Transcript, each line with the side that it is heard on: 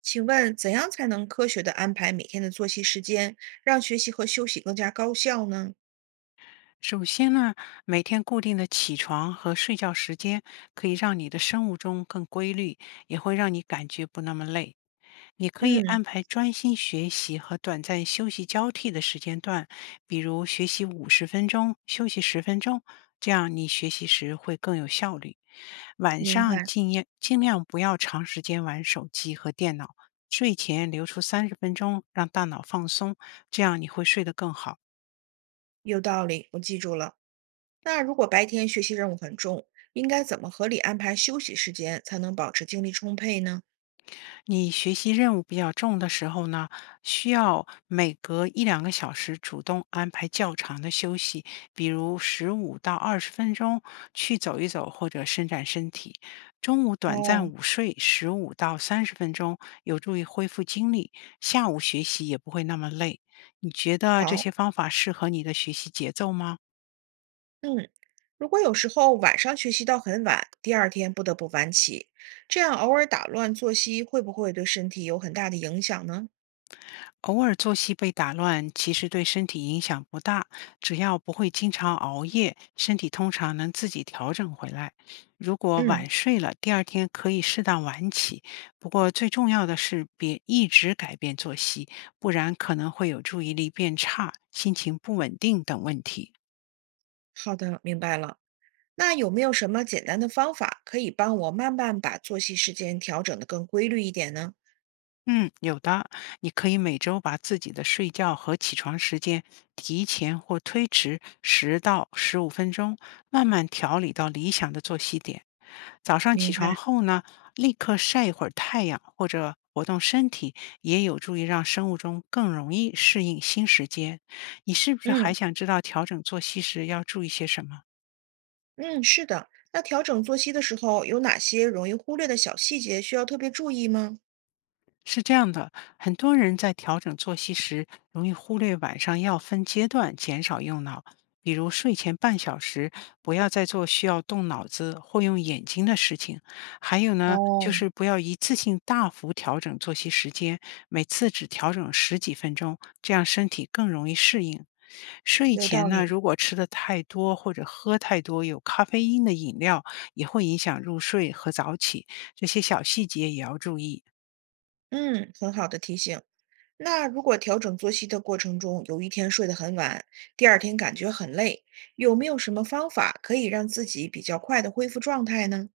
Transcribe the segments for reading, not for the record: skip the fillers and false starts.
right: 请问怎样才能科学的安排每天的作息时间，让学习和休息更加高效呢？
left: 首先呢，每天固定的起床和睡觉时间可以让你的生物钟更规律，也会让你感觉不那么累。你可以
right: 嗯，
left: 安排专心学习和短暂休息交替的时间段，比如学习50分钟，休息十分钟，这样你学习时会更有效率。晚
right: 明
left: 上
right: 白，
left: 尽量不要长时间玩手机和电脑，睡前留出三十分钟让大脑放松，这样你会睡得更好。
right: 有道理，我记住了。那如果白天学习任务很重，应该怎么合理安排休息时间，才能保持精力充沛呢？
left: 你学习任务比较重的时候呢，需要每隔一两个小时主动安排较长的休息，比如15到20分钟去走一走或者伸展身体。中午短暂
right: 哦，
left: 午睡15到30分钟，有助于恢复精力，下午学习也不会那么累。你觉得这
right: 好，
left: 些方法适合你的学习节奏吗？
right: 嗯，如果有时候晚上学习到很晚，第二天不得不晚起，这样偶尔打乱作息，会不会对身体有很大的影响呢？
left: 偶尔作息被打乱，其实对身体影响不大，只要不会经常熬夜，身体通常能自己调整回来。如果
right: 嗯，
left: 晚睡了，第二天可以适当晚起，不过最重要的是别一直改变作息，不然可能会有注意力变差、心情不稳定等问题。
right: 好的，明白了。那有没有什么简单的方法可以帮我慢慢把作息时间调整得更规律一点呢？
left: 嗯，有的，你可以每周把自己的睡觉和起床时间提前或推迟10到15分钟，慢慢调理到理想的作息点。早上起
right: 明
left: 床
right: 白，
left: 后呢，立刻晒一会儿太阳或者活动身体，也有助于让生物钟更容易适应新时间。你是不是
right: 嗯
left: 还想知道调整作息时要注意些什么？
right: 嗯，是的。那调整作息的时候，有哪些容易忽略的小细节需要特别注意吗？
left: 是这样的，很多人在调整作息时，容易忽略晚上要分阶段减少用脑，比如睡前半小时不要再做需要动脑子或用眼睛的事情。还有呢，就
right: 哦，
left: 是不要一次性大幅调整作息时间，每次只调整十几分钟，这样身体更容易适应。睡
right: 有道
left: 前呢，
right: 理，
left: 如果吃的太多或者喝太多有咖啡因的饮料，也会影响入睡和早起，这些小细节也要注意。
right: 嗯，很好的提醒。那如果调整作息的过程中，有一天睡得很晚，第二天感觉很累，有没有什么方法可以让自己比较快的恢复状态呢？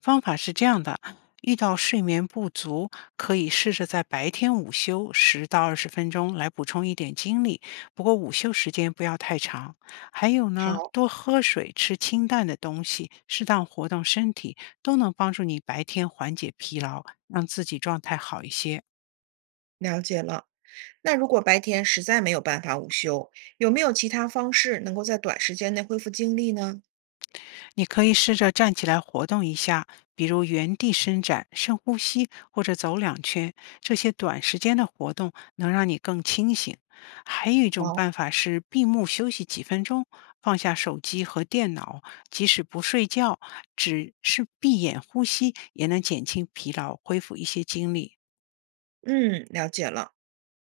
left: 方法是这样的：遇到睡眠不足，可以试着在白天午休10到20分钟来补充一点精力，不过午休时间不要太长。还有呢，
right: 好，
left: 多喝水、吃清淡的东西，适当活动身体，都能帮助你白天缓解疲劳，让自己状态好一些。
right: 了解了。那如果白天实在没有办法午休，有没有其他方式能够在短时间内恢复精力呢？
left: 你可以试着站起来活动一下，比如原地伸展、深呼吸或者走两圈。这些短时间的活动能让你更清醒。还有一种
right: 好，
left: 办法是闭目休息几分钟，放下手机和电脑，即使不睡觉，只是闭眼呼吸也能减轻疲劳，恢复一些精力。
right: 嗯，了解了。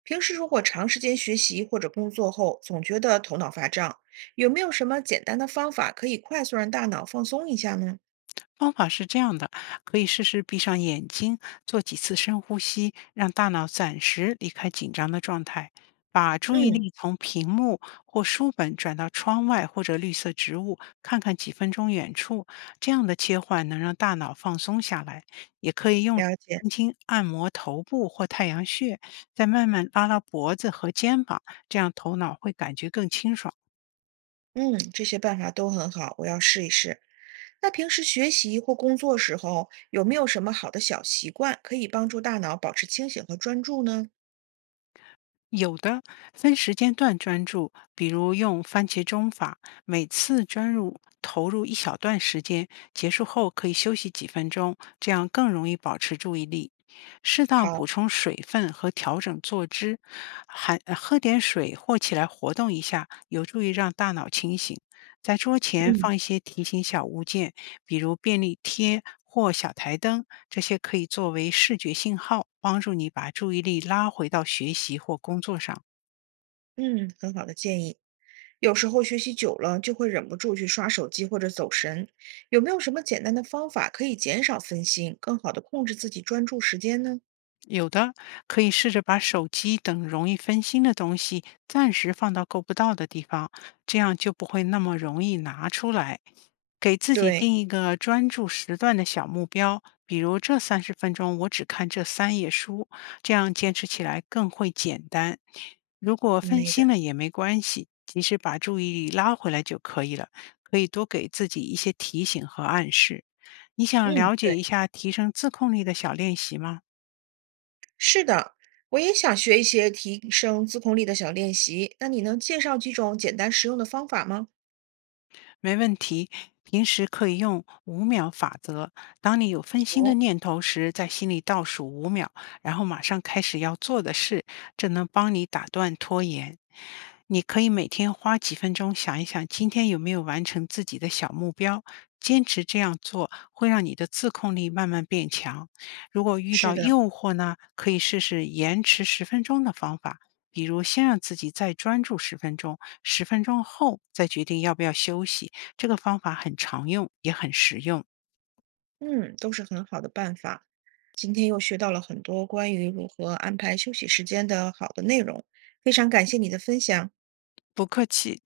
right: 平时如果长时间学习或者工作后，总觉得头脑发胀，有没有什么简单的方法可以快速让大脑放松一下呢？
left: 方法是这样的，可以试试闭上眼睛，做几次深呼吸，让大脑暂时离开紧张的状态，把注意
right: 嗯，
left: 力从屏幕或书本转到窗外或者绿色植物，看看几分钟远处。这样的切换能让大脑放松下来，也可以用。
right: 了解。
left: 轻轻按摩头部或太阳穴，再慢慢拉拉脖子和肩膀，这样头脑会感觉更清爽。
right: 嗯，这些办法都很好，我要试一试。那平时学习或工作时候，有没有什么好的小习惯可以帮助大脑保持清醒和专注呢？
left: 有的，分时间段专注，比如用番茄钟法，每次专注投入一小段时间，结束后可以休息几分钟，这样更容易保持注意力。适当补
right: 好，
left: 充水分和调整坐姿，还喝点水或起来活动一下，有助于让大脑清醒。在桌前
right: 嗯
left: 放一些提醒小物件，比如便利贴或小台灯，这些可以作为视觉信号，帮助你把注意力拉回到学习或工作上。
right: 嗯，很好的建议。有时候学习久了就会忍不住去刷手机或者走神，有没有什么简单的方法可以减少分心，更好的控制自己专注时间呢？
left: 有的可以试着把手机等容易分心的东西暂时放到够不到的地方，这样就不会那么容易拿出来。给自己
right: 对，
left: 定一个专注时段的小目标，比如这三十分钟我只看这三页书，这样坚持起来更会简单。如果分
right: 没的，
left: 心了也没关系，及时把注意力拉回来就可以了。可以多给自己一些提醒和暗示。你想
right: 嗯，
left: 了
right: 对，
left: 解一下提升自控力的小练习吗？
right: 是的，我也想学一些提升自控力的小练习，那你能介绍几种简单实用的方法吗？
left: 没问题。平时可以用5秒法则，当你有分心的
right: 哦，
left: 念头时，在心里倒数五秒，然后马上开始要做的事，这能帮你打断拖延。你可以每天花几分钟想一想，今天有没有完成自己的小目标。坚持这样做，会让你的自控力慢慢变强。如果遇
right: 是
left: 到
right: 的，
left: 诱惑呢，可以试试延迟十分钟的方法，比如先让自己再专注十分钟，十分钟后再决定要不要休息。这个方法很常用，也很实用，
right: 嗯，都是很好的办法。今天又学到了很多关于如何安排休息时间的好的内容，非常感谢你的分享。
left: 不客气。